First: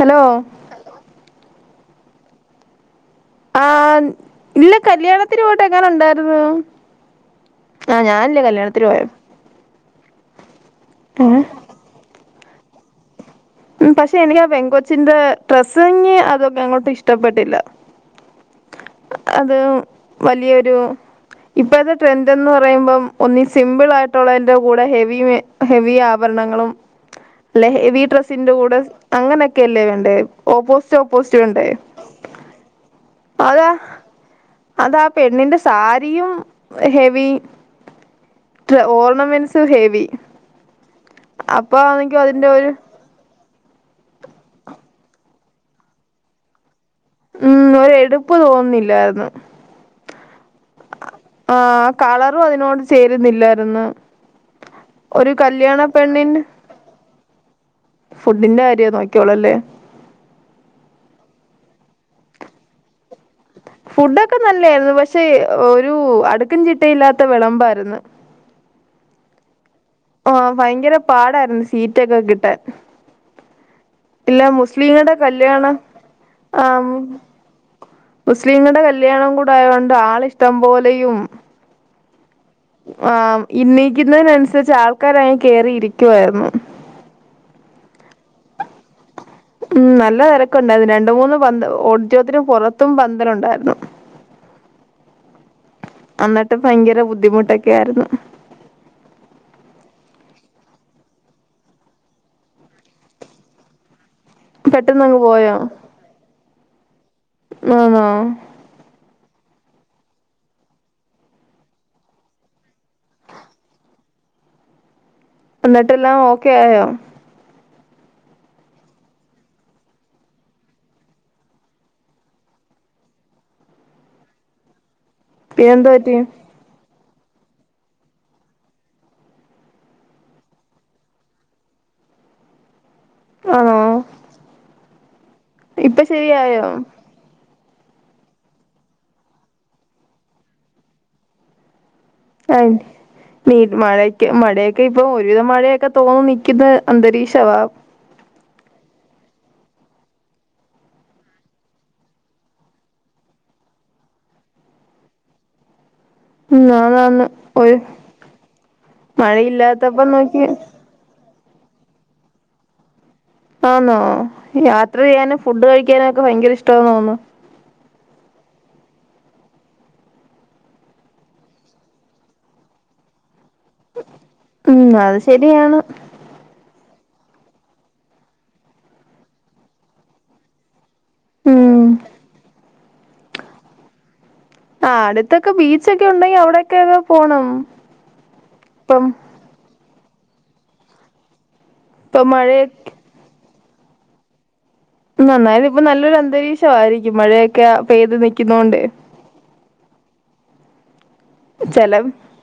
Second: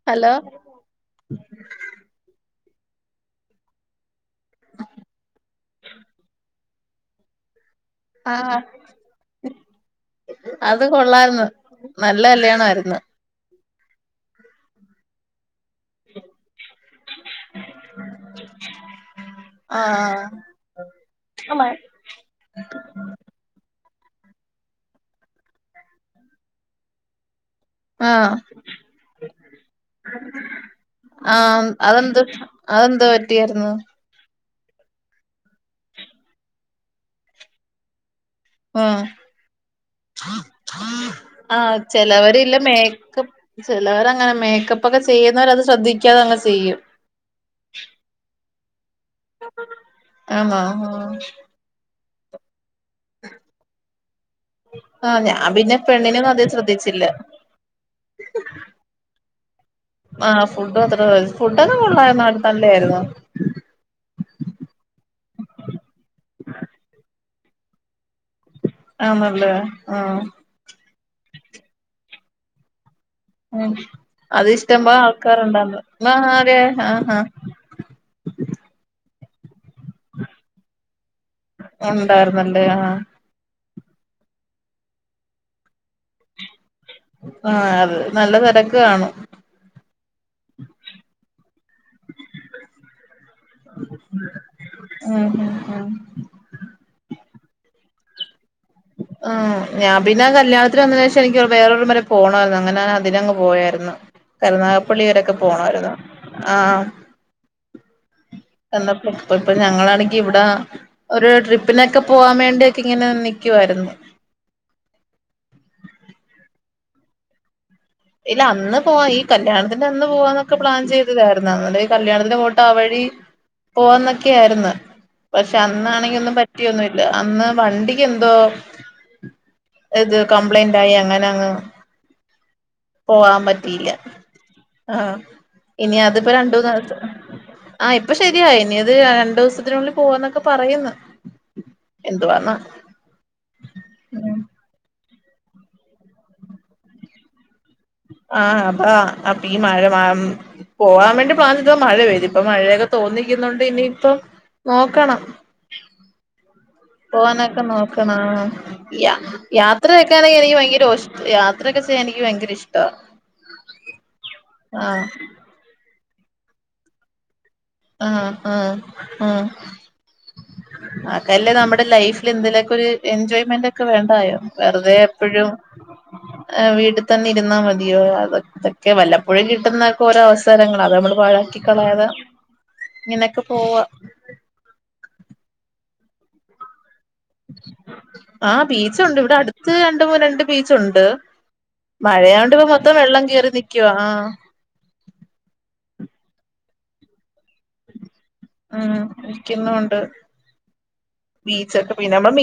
Hello ആഹ് ഇല്ല കല്യാണത്തിന് പോയിട്ട് എങ്ങനെ ഉണ്ടായിരുന്നൂ ആഹ് അത് കൊള്ളായിന്നു നല്ല കല്യാണായിരുന്നു ഉം പക്ഷെ എനിക്കാ പെങ്കൊച്ചിന്റേ ഡ്രസ്സിങ് അതൊക്കെ അങ്ങോട്ട് ഇഷ്ടപ്പെട്ടില്ല അതും ആഹ് വലിയൊരു ഇപ്പെതെ ട്രെൻ്റെന്ന് പറയുമ്പം ഒന്നി സിമ്പിളായിട്ടുള്ളതിന്റെ കൂടെ ഹെവി ഹെവി ആഭരണങ്ങളും അല്ലെ ഹെവി ആഹ് ഡ്രസ്സ് ന്റെ കൂടെ അങ്ങനെയൊക്കെല്ലേ വേണ്ടേ ഓപ്പോസിറ്റ് ഓപ്പോസിറ്റ് വേണ്ടേ അതെന്താ അതാ പറ്റിയാർന്നു അതാ പെണ്ണിന്റെ സാരിയും ഹെവീ ഉം ഹെവി അപ്പൊ ആഹ് ആണെങ്കി അതിന്റെ ചെലവരില്ലെ ഒരു മേക്കപ് ചെലവരങ്ങനെ മേക്കപ്പ് ഒക്കെ ചെയ്യുന്നവർ അത് ശ്രദ്ധിക്കാതെ അങ്ങ് ചെയ്യും ഉം ഒരു എടുപ്പ് തോന്നില്ലായിരുന്നു ആണോ ആഹ് ആഹ് കളറും അതിനോട് ചേരുന്നില്ലായിരുന്നു ആഹ് ഒരു ഞാൻ പിന്നെ കല്യാണ പെണ്ണിനെയൊന്നും പെണ്ണിന്ന് അധികം ശ്രദ്ധിച്ചില്ല ഫുഡ്ഡിന്റെ കാര്യേ നോക്കിയൊള്ളല്ലേ ആഹ് ഫുഡ്ഡ്മാത്ര [unintelligible] ഫുഡ്ഡല്ലാം കൊള്ളായിന്നു നല്ലായിരുന്നു ഫുഡൊക്കെ നല്ലായിരുന്നു പക്ഷെ ഒരു അടുക്കും ചിട്ടയില്ലാത്ത വെളമ്പായിരുന്നു ആണല്ലേ ആഹ് ആഹ് ഫയങ്കര പാടായിരുന്നു സീറ്റൊക്കെ കിട്ടാൻ ഉം ഇല്ല അത് ഇഷ്ടമ്പോലെ മുസ്ലിങ്ങളുടെ കല്യാണം ആൾക്കാരുണ്ടായിന്ന് മാ ആഹ് അതെ ആ ആഹ് മുസ്ലിങ്ങളുടെ കല്യാണം കൂടെ ആയത് കൊണ്ട് ആളിഷ്ടംപോലെയും ഒണ്ടായിരുന്നല്ലേ ആഹ് ആഹ് ഇന്നീക്കുന്നതിനനുസരിച്ച് ആൾക്കാരങ്‌ കേറിയിരിക്കുവായിരുന്നു ആഹ് അത് നല്ല തെരക്ക് കാണും ഉം നല്ല തെരക്കുണ്ടായിരുന്നു രണ്ട് മൂന്ന് പന്ത് ഓഡിറ്റോറിയത്തിനും പൊറത്തും പന്തലുണ്ടായിരുന്നു ആഹ് പിന്നെ ആഹ് അന്നിട്ട് ഭയങ്കര ബുദ്ധിമുട്ടൊക്കെ ആയിരുന്നു ആഹ് ഞാൻപിന്നെ കല്യാണത്തിന് വന്നെത് ശേഷം എനിക്ക് വേറൊരു വരെ പോണായിരുന്നു അങ്ങനെ അതിനങ് പോയാരുന്നു പെട്ടെന്നങ്ങ് കരുനാഗപ്പള്ളിവരൊക്കെ പോയോ പോണായിരുന്നു ആഹ് ആണോ എന്നപ്പ ഇപ്പ ഇപ്പൊ ഞങ്ങളാണെങ്കി ഇവിടേ ഒരു ട്രിപ്പിനൊക്കെ പോവാം വേണ്ടിയൊക്കെ ഇങ്ങനെ നിക്കുവായിരുന്നു എന്നിട്ടെല്ലാം ഓക്കെ ആയോ ഇല്ല അന്ന് പോവാൻ ഈ കല്യാണത്തിന്റെ അന്ന് പോവാന്നൊക്കെ പ്ലാൻ ചെയ്തതായിരുന്നു അതോണ്ട് ഈ കല്യാണത്തിന് പോട്ട് ആവഴി പോവാന്നൊക്കെ ആയിരുന്നു പക്ഷെ അന്നാണെങ്കി ഒന്നും പറ്റി റ്റിയൊന്നുല്ല അന്ന് വണ്ടിക്ക് എന്തോ ഇത് കംപ്ലേന്റായി അങ്ങനെ അങ്ങ് പോവാൻ ആണോ പറ്റിയീല്ല ആഹ് ഇനി ഇപ്പൊ അതിപ്പോ ശരിയായോ രണ്ടൂന്ന് ആഹ് ഇപ്പൊ ശരിയായി ഇനീ അത് രണ്ടു ദിവസത്തിനുള്ളിൽ പോവുന്നൊക്കെ പറയുന്ന് എന്തുവാന്നാ ആയ് നീ മഴക്ക് മഴയൊക്കെ ഇപ്പൊ ഒരുവിധം മഴയൊക്കെ തോന്നു നിക്കുന്ന അന്തരീക്ഷവാ ആഹ് അതാ അപ്പ ഈ മഴ മഴം പോവാൻ വേണ്ടി [unintelligible] മഴ പെയ്തു ഇപ്പൊ മഴയൊക്കെ തോന്നിക്കുന്നുണ്ട് ഇനിയിപ്പൊ നോക്കണം ന്നാ പോകാനൊക്കെ നോക്കണം യ യാത്ര മഴയില്ലാത്തപ്പം വെക്കാണെങ്കിൽ നോക്കി എനിക്ക് ഭയങ്കര്ഷ് യാ ത്രക്കെ ചെയ്യാൻ എനിക്ക് ഭയങ്കര ഇഷ്ടാ ആന്നോ യാത്ര ആഹ് ചെയ്യാനും ഫുഡ് കഴിക്കാനൊക്കെ ഭയങ്കര ഇഷ്ടാന്ന് തോന്നുന്നു ആഹ് ആഹ് ആഹ് അതല്ലേനമ്മടെ ലൈഫിൽ എന്തെലൊക്ക ഒരു എൻജോയ്മെന്റ് ക്കെവേണ്ടായോ വെറുതെ ഉം അത് എപ്പഴും ശരിയാണ് ഏഹ് വീട്ടി തന്നെഇര്ന്നാമതിയോ അത് അതൊക്കെ വല്ലപ്പൊഴും കിട്ടുന്നക്കെ ഓരോ അവസരങ്ങള അത്നമ്മള് ഉം പാഴക്കികളയാതെ ഇങ്ങനെക്കെ പോവാ ആഹ് അടുത്തൊക്കെ ബീച്ചൊക്കെ ഉണ്ടെങ്കി അവടെ ക്ക് പോണു ആ ബീച്ച്ഉണ്ട് ഇവിടെ അട് ത്ത് രണ്ട്മൂ രണ്ട് ബീച്ചുണ്ട് ഇപ്പൊ മഴയാണ്ട് പ്പോ മഴയൊക്കെ മൊത്തം വെള്ളം കേറി നിക്കവാ ആ നന്നായതി ഇപ്പ നല്ലൊരു അന്തരീക്ഷയിരക്കും മഴയൊക്കെ ആ പെയ്ത് നി ഉം ഇരിക്കുന്നൊണ്ട് ബീച്ചക്കെ ചെല പിന്നെ നമ്മ മീ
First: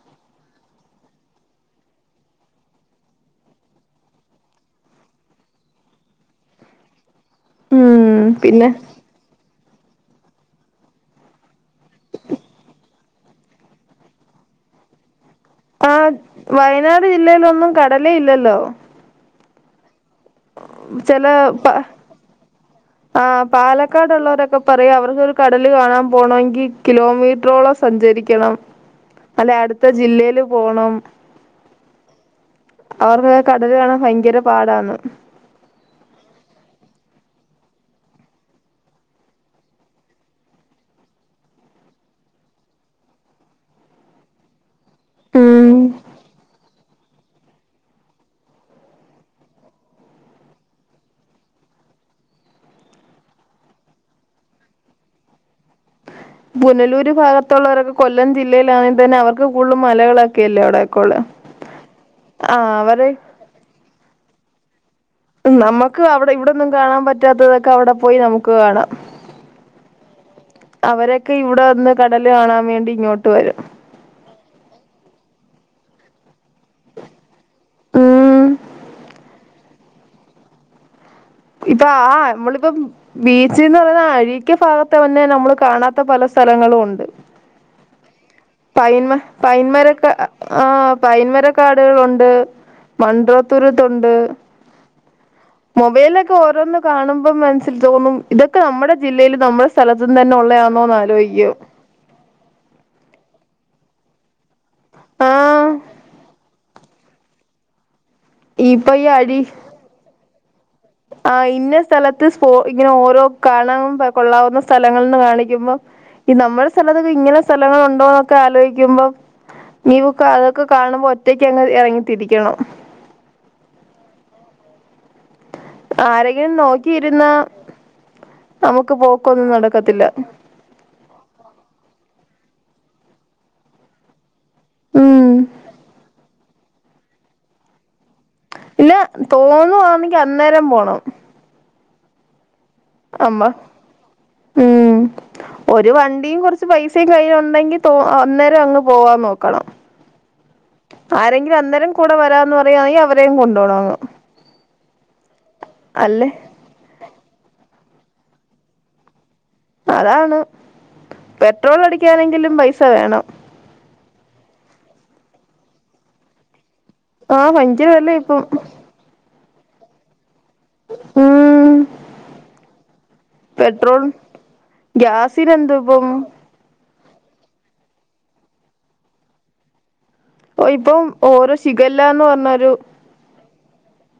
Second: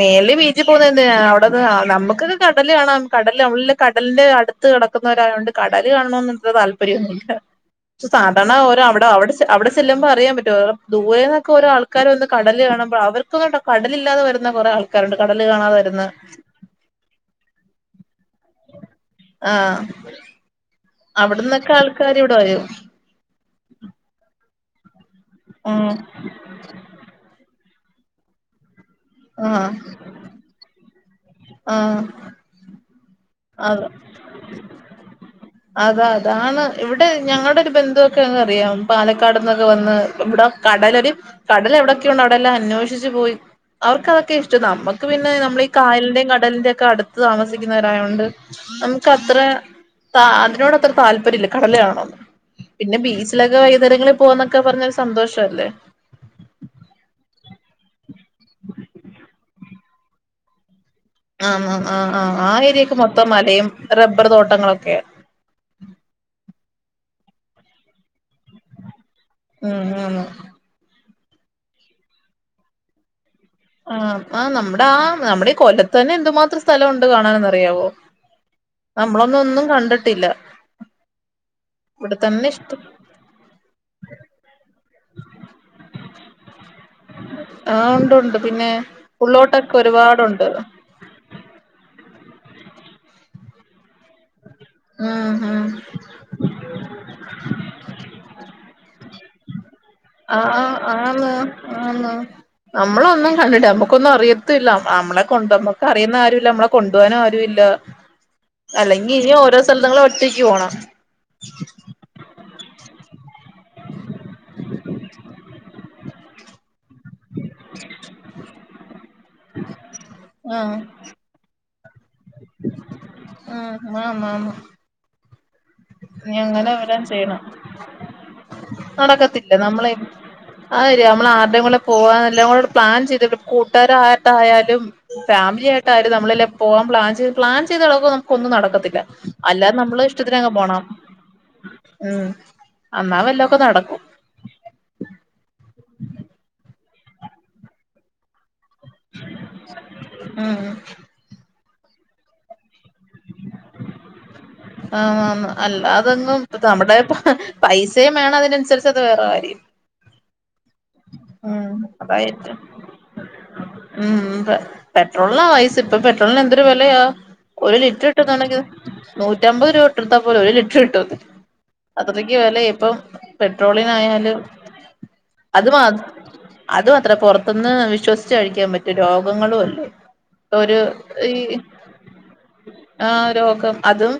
മേല് ബീച്ചി പോകുന്നത്എന്തിന അവിടന്ന് നമുക്ക്കെ കടല് കാണാം കടല് നമ്മള് കടലിന്റെ അടു ത്ത് കടക്കുന്നവരായോണ്ട് കടല് കാണണന്നത്ര താല്പര്യമൊന്നുല്ല ഉം സാധാണ പിന്നെ ഓര് അവിടെ അവിടെച്ചെല്ലുമ്പോ അറിയപറ്റും ദൂരെ നൊക്കെ ഓര ആൾക്കാര് വന്ന് കാണുമ്പോ അവർക്കൊന്ന കടലില്ലാതെ വര്ന്ന കുറേ ആൾ ക്കാരുണ്ട് കടല് കാണാൻ ആ വരുന്ന വയനാട് ജില്ലയിലൊന്നും കടലെ ഇല്ലല്ലോ ആ അവിടന്നൊക്കെ ആൾക്കാര് ഇവിടെ വരും ആ പാലക്കാട്ള്ളവരൊക്കെ പറയും അവർക്കൊക്കെ കടല് ഉം കാണാ പോണോങ്കി കിലോമീറ്ററോളം സഞ്ചരിക്കണം അല്ലെ ആഹ് അടുത്തജില്ലെല് പോണം ആ അവർക്ക്ക്കെകടല് കാണാഫയങ്കര പാടാ ന്ന് അതാ അതാണ് ഇവിടെ ഞങ്ങടെ ഒരു ബന്ധുവൊക്കെ അറിയ പാലക്കാട്ന്നൊക്കെ വന്ന് ഇവിടെ കടലൊര് കടൽ എവിടെക്കെ ഉണ്ട് അവിടെ എല്ലാം അന്വേഷിച്ച്പോയി അവർക്ക് അതൊക്കെ ഇഷ്ടം നമ്മ ക്ക് പിന്നെ നമ്മള് ഈ ഉം കായല്ന്റിം കടലിന്റെ ഒക്കെ അടുത്ത് താമസിക്കവരായോണ്ട് നമുക്ക് അത്ര ത അതിനൊട് അത്ര താല്പര്യമില്ല കടലയാണണം ന്ന് പിന്നെ ബീച്ചിലൊക്കെ വൈകുന്നേരങ്ങളി പോകന്നൊക്കെ പറഞ്ഞൊരു സന്തോഷഅല്ലേ പുനലൂര് ഭാഗത്തുള്ളവരൊക്കെ കൊല്ലം ജില്ലയിലാണെങ്കിതന്നെ കൂടുതലും മലകളല്ലേ അവിടെയൊക്കോള്ളെ ആ ആ ആ ആ ആ ഏരിയക്ക് മൊത്തം മലയും റബ്ബർ തോട്ടങ്ങളൊക്കെണ് നമക്ക് അവിടെ ഇവിടെന്നും കാണാ പറ്റാത്തതൊക്കെ അവിടെ പോയി നമുക്ക് കാണാം ഉം ഉം അവരൊക്കെ ഇവിടെ വന്ന് കടല് കാണാവേണ്ടി ഇങ്ങോട്ട് വരും ആഹ് ആ നമ്മടെ ആ നമ്മടെ ഈ കൊല്ലത്ത് തന്നെ എന്ത്മാത്രം സ്ഥലംണ്ട് കാണാനന്ന് അറിയാവോ ഉം നമ്മളൊന്നും ഒന്നും കണ്ട്ട്ടില്ല ഇപ്പ ആ നമ്മളിപ്പം ബീച്ച് ന്ന് പറഞ്ഞ അഴിക്ക ഭാഗത്തെ തന്നെ നമ്മള് കാണാത്ത പല സ്ഥലങ്ങളും ഉണ്ട് ആഹ് ഉണ്ട് ഉണ്ട് പിന്നെ പൈന്മ ഉള്ളോട്ടൊക്കെ പൈന്മരൊക്കെ ഒരുപാടുണ്ട് ആ ആ പൈന്മരക്കാടുകളുണ്ട് മൺഡ്രതുരുത്ത്ഉണ്ട് ആഹ മൊബൈലിലൊക്കെ ഓരോന്ന് കാണുമ്പോ മനസ്സിതോന്നും ഇതൊക്കെ നമ്മുടെ ജില്ലൽ നമ്മള് സ്ഥലത്തന്ന് തന്നെ ആ ഉള്ളണോന്ന് ആന്ന് ആലോയ്ക്കും ആ നമ്മളൊന്നും കണ്ടില്ല നമ്മുക്കൊന്നും അറിയതില്ല നമ്മളെ ആ കൊണ്ട് നമ്മുക്ക് അറിയുന്ന ആരുല്ല നമ്മള കൊണ്ടുവാനും ആരു ഇല്ല ഇപ്പൊ അല്ലെങ്കി ഇനി ഓരോ സ്ഥലത്ത് മ്മള് ഒടറ്റക്ക് പോണം ആ ഇന്ന സ്ഥലത്ത് പോ ഇങ്ങനെ ഓരോ കാണാൻകൊള്ളാവുന്ന സ്ഥലങ്ങൾന്ന് കാണിക്കുമ്പോ ഈ നമ്മുടെ സ്ഥലത്ത് ഇങ്ങനെ സ്ഥലങ്ങളുണ്ടോന്നൊക്കെ ആലോയ്ക്കുമ്പോ നീയുക്ക ആ അതൊക്കെ കാണുമ്പോ ഒറ്റയ്ക്ക് അങ്ങ് ഇറങ്ങിത്തിരിക്കണം ആ മാമാമാ നി ആരെങ്കിലും അങ്ങനെ വല്ലാം നോക്കിയിരുന്നാ ചെയ്യണം നമുക്ക് പോക്കൊന്നും നടക്കത്തില്ല നമ്മളെ നടക്കത്തില്ല അഹെര്യ നമ്മള ആര്ടെങ്കിലും പോവാന്ന ല്ലാംകൂട് പ്ലാൻ ചെയ്തി കൂട്ടാര ആ ട്ടായാലും ഉം ഫാമിലിയായിട്ടയാലും നമ്മളല്ലെ പോവാൻ പ്ലാൻ ചെയ്ത് പ്ലാൻ ചെയ്തളക്കും ഒന്നും ഇല്ല നടക്കത്തില്ല അല്ലാതെ നമ്മളെ തോന്നുവാന്നെങ്കി ഇഷ്ടത്തിനങ്ങ് അന്നേരം പോണം ഉം അന്നാ വല്ല അമ്മ ഒക്ക നടക്കും ഉം ഒരു വണ്ടിം കൊർച്ച് പൈസിം കയ്യ്ലുണ്ടെങ്കി തോ അന്നേരം അങ് പോവാം നോക്കണം ഉം ആരെങ്കിലും അന്നേരം കൂട വരാന്ന് പറയാണെങ്കി അവരേം കൊണ്ടോണം ആ അൽ അല്ലേ അതെന്നും നമ്മുടെ പൈസേം വേണം അതിനൻസര്ച്ച് അത് വേറെ കാര്യം അതാണ് ഉം പെട്രോള് അതാ അടിക്കാനെങ്കിലും ഏറ്റവും പൈസ വേണം ഉം പെട്രോളിന പൈസസ ഇപ്പ പെട്രോളിന് എന്തൊരു വെലയാ ആഹ് ഒരു ഭയങ്കര ലിറ്റർ വെലയാ ഇപ്പം കിട്ട്ന്നാണ്ടെങ്കി നൂറ്റമ്പത് രൂപ ഇട്ടട്ത്താ പോര ഒരു ലി റ്റ്ട്ടും ഉം അത്രക്ക് വെലെ ഇപ്പം പെട്രോളിനായാലും ഗ്യാസ് അത് മാ അത് മാത്രെ പോറത്ത്ന്ന് വിശ്വസ്ച്ച് കഴിക്ക്യാം പറ്റു രോഗങ്ങളു അല്ലേ ഓ ഒരു ഇപ്പം ഈ ഓരോ ശിഖല്ലാന്ന് പർഞ്ഞൊരു ആ രോഗം അതും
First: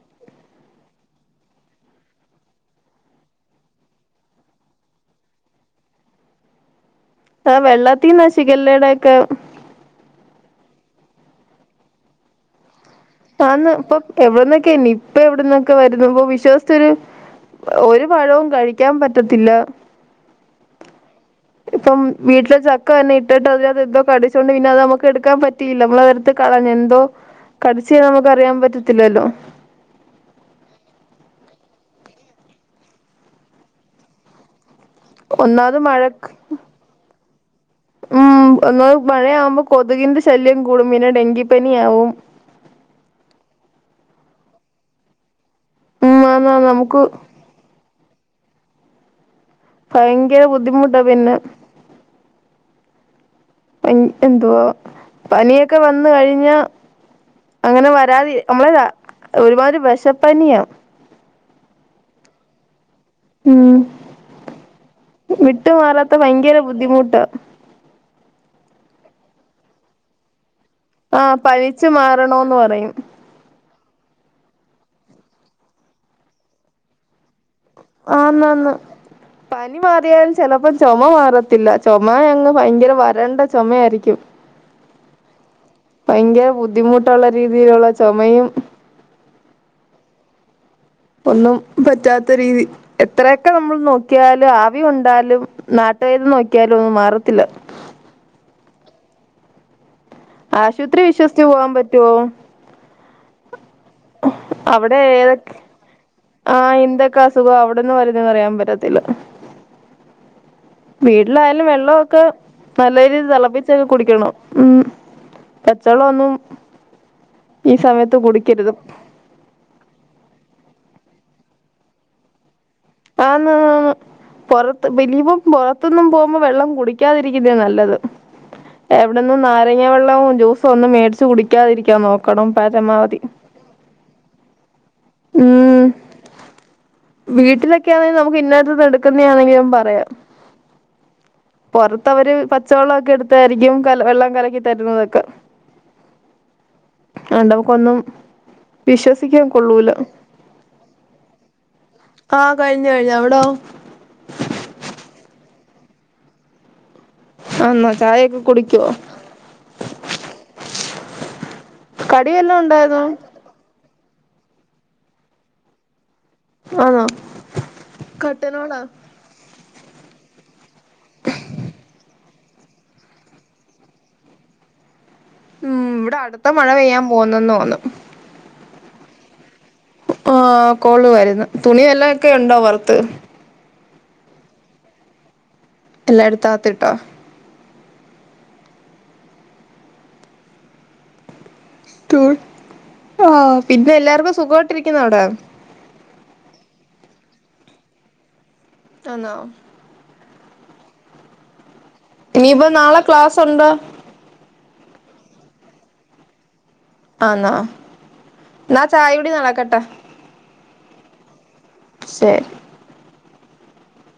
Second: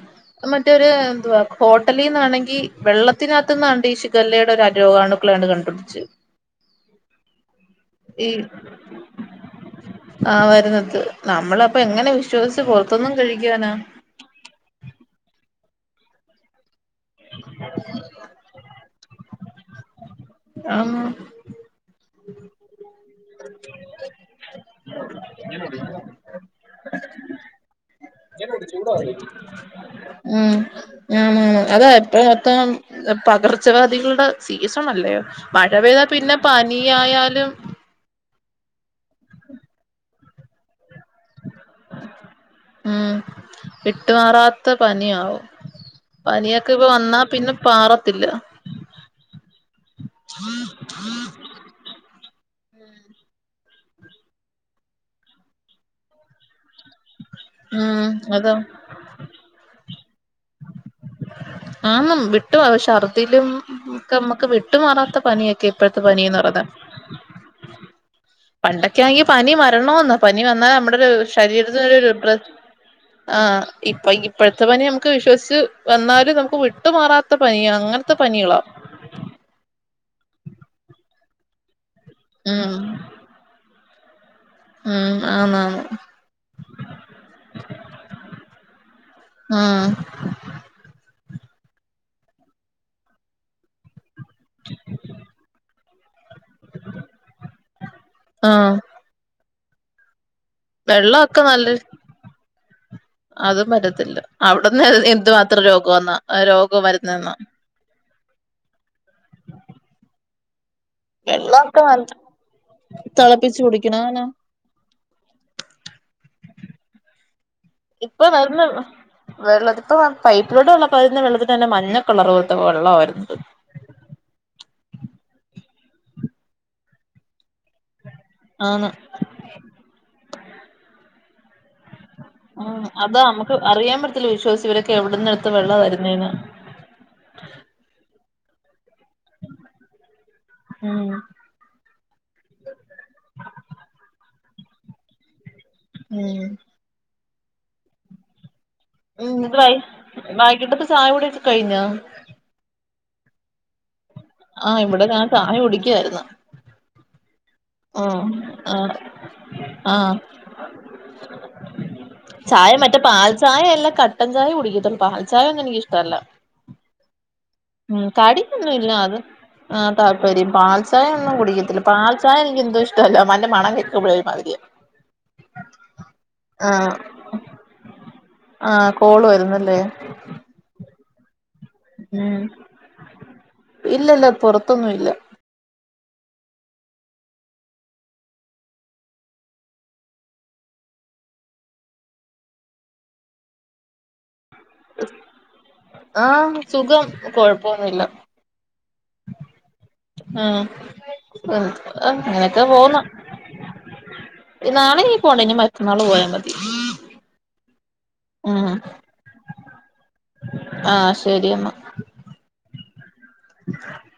മറ്റൊരു എന്തുവാ ഹോട്ടലീന്നാണെങ്കി വെള്ളത്തിനകത്ത് ന്നാണ്ട് ഈ ശിഗല്ലയുടെ ഒരു രോഗാണു ക്കളെണ് കണ്ടു പുട്ച്ച് ആ വെള്ളത്തീന്ന ഈ ശിഗല്ലെടെക്കെ ആ വര്ന്നത് നമ്മളപ്പൊ എങ്ങനെ വിഷ്യസ്ച്ച് പൊർ ആന്ന് ഇപ്പ എവട്ന്നൊക്കെ നിപ്പ എവ്ട്ന്നൊക്കെ വരുന്ന ഇപ്പം വിശ്വസ് ച്ചരു ഒരു പഴവും കഴിക്ക്യാം പറ്റത്തില്ല ആഹ് ഇപ്പം വീട്ടിലെ ചക്ക തന്നെ ഇട്ടിട്ട് അതിനത് എന്തോ കടിച്ചോണ്ട് പിന്നെ അത് നമുക്ക് എടുക്കാൻ പ റ്റിയില്ല നമ്മള് അത് എടുത്ത് കളഞ് എന്തോ കടിച്ച് നമുക്ക് അറിയാം പറ്റത്തില്ലല്ലോ ഉം ആ മാണം അതാ ഇപ്പ മൊത്തം പകർച്ചവ്യാധികൾടെ സീസണ അല്ലേയൊ മഴ പെയ്താ പിന്നെ പനിയായാലും ഉം [unintelligible] മഴയാവുമ്പ കൊതുകിന്റെ ശല്യം കൂടും പിന്നെ ഡെങ്കിപ്പനിയാവും ഉം വിട്ട് മാറാത്ത പനിയാവും ഉം ആന്ന് ആന്ന് പനിയൊക്ക ഇപ്പ നമുക്ക് വന്നാ പിന്നെ പാറത്തില്ല ഭയങ്കര ബുദ്ധിമുട്ടാ പിന്നെ എൻ എന്തുവാ പനിയൊക്ക വന്ന് കഴിഞ്ഞാ അങ്ങനെ ഉം വരാതി അതാ നമ്മളെ ഒരുമാതിരി വെഷ പനിയാ ആന്നം വി ട്ടു പ ശർദ്ദിലും ഉം ഒക്ക മ്മക്ക് വിട്ടുമാറാത്ത പനിയക്കെ വിട്ടു ഇപ്പഴത്തെ മാറാത്ത പനീന്ന് ഭയങ്കര പറഞ്ഞ ബുദ്ധിമുട്ടാ പണ്ടൊക്കയായെങ്കി പനി വരണോന്ന പനി വന്നാ നമ്മടെ ഒരു ആഹ് പനിച്ചു ശരീരത്തിനൊരു രു മാറണോന്ന് പറയും ആഹ് ഇപ്പ ഇപ്പഴത്തെ പനി നമുക്ക് വിശ്വസ്ച്ച് വന്നാല് നമുക്ക് വിട്ടുമാറാത്ത പനിയാ അങ്ങനത്തെ പനികളാ ആന്നാന്ന് പനി മാറിയാൽ ചെലപ്പോ ചോമ മാറ ത്തില്ല ചോമ അങ്ങ് ഉം ഭയങ്കര വരണ്ട ചുമയായിരിക്യും ഉം ആന്നാന്ന് ഭയങ്കര ബുദ്ധിമുട്ടുള്ള രീതിയിലുള്ള ചോമയും ആഹ് ഒന്നും പറ്റാത്ത രീതി എത്രയൊക്കെ നമ്മള് നോക്കിയാലും ആവി കൊണ്ടാലും ന ട്ടേത് നോക്കിയാലും മാറത്തില്ല ആഹ് ആശുത്രി വെള്ളൊക്കെ വിശ്വസ്ച്ച് പോവാം നല്ല പറ്റോ അതും പറ്റത്തില്ല അവട്ന്ന് അവിടെ ഏതൊക്കെ എന്തുമാത്രം രോഗം വന്ന രോഗം വരുന്നന്നാ എവിടെന്ന് വരുന്നന്ന് പറയാൻ പറ്റത്തില്ല വീട്ടിലായാലും വെള്ളൊക്കെ നല്ല രീതിയിൽ തിളപ്പിച്ച് തിളപ്പിച്ചങ്ങ് കുടിക്കണോനാ കുടിക്കണം ഉം പച്ചള്ളം ഒന്നും ഈ സമയത്ത് ഇപ്പൊ കുടിക്കരുത് വരുന്നൊള്ളു. വെള്ളത്തി ഇപ്പൊ പൈപ്പിലൂടെ വള്ളം വരുന്നവെള്ളത്തി തന്നെ മഞ്ഞക്കളർ പോലെത്ത വെള്ളമായിരുന്നു ആന്ന് പുറ മിനിമംപുറത്തൊന്നും പോകുമ്പോ വെള്ളം കുടിക്കാതിരിക്കുന്ന നല്ലത്. ആന്ന്‌ എവിടന്നും നാരങ്ങ വെള്ളവും ജ്യൂസും ഒന്നും മേടിച്ച് കുടിക്കാതിരിക്കാ നോക്ക ഉം അതാ നമുക്ക് അറിയാൻ പറ്റത്തില്ല വിശ്വാസിച്ച് ഇവരൊക്കെ എവിടന്ന് എടുത്ത് വെള്ള വരുന്നേന് വീട്ടിലൊക്കെയാണെങ്കിൽ നമുക്ക് ഇന്നടുത്ത് എടുക്കുന്നാണെങ്കിലും പറയാം ഉം പുറത്ത്‌ അവര് പച്ചവെള്ളം ഒക്കെ എടുത്തായിരിക്കും കല വെള്ളം കലക്കി തരുന്നതൊക്കെ ഉം രണ്ടാൾക്കൊന്നും ഉം മനസ്സിലായി വൈകിട്ടത്തെ ചായ കൂടി ഒക്കെ കഴിഞ്ഞോ ആഹ് കഴിഞ്ഞു കഴിഞ്ഞു അവിടെയോ ആഹ് ഇവിടെ ഞാൻ ചായ കുടിക്കായിരുന്നു ആന്നാ ചായയൊക്കെ കുടിക്കുവോ. ആഹ് ആഹ് കടി വല്ലോം ചായ മറ്റേ ഉണ്ടായിരുന്നോ പാൽ ചായ എല്ലാ കട്ടൻ ചായ കുടിക്കത്തുള്ളൂ പാൽ ചായ ഒന്നും എനിക്ക് ഇഷ്ടമല്ല. ആന്നോ ഉം കട്ടൻ കാടിക്കൊന്നും വട ഇല്ല അത് ആ താല്പര്യം പാൽ ചായഒന്നും കുടിക്കത്തില്ല പാൽ പാൽ ചായഎനിക്ക് എന്തോ ഇഷ്ടല്ല അതിന്റെമണം കേക്ക്പോഴ ഒരുമാതിരിയ. ഉം ഇവിടെ അടുത്ത മഴ ആഹ് പെയ്യാൻ പോന്നുന്ന് തോന്നുന്ന് ആഹ് കോള് വരുന്നല്ലേ ആ കോളു വരുന്നുതുണിയെല്ലാം ഒക്കെ ഉണ്ടോ പൊറത്ത്. ഇല്ല ഇല്ല പുറത്തൊന്നും ഇല്ല എല്ലാം എടുത്താ അകത്തിട്ടോ ഇട്ടു ആ പിന്നെ എല്ലാർക്കും സുഖമായിട്ടിരിക്കുന്നോ അവിടെ ആഹ് സുഖം കൊഴപ്പൊന്നുമില്ല ആണോ ആഹ് ആഹ് അങ്ങനൊക്കെ ഇനിയിപ്പോ നാളെ പോകുന്ന് ക്ലാസ് ഉണ്ടോ നാളെ നീ പോവണ്ട ഇനി മറ്റന്നാള് പോയാ മതി ആന്നൊ ഉം എന്നാ ചായ കുടി നടക്കട്ടെ ആഹ് ശരി എന്നാ ശരി [inaudible]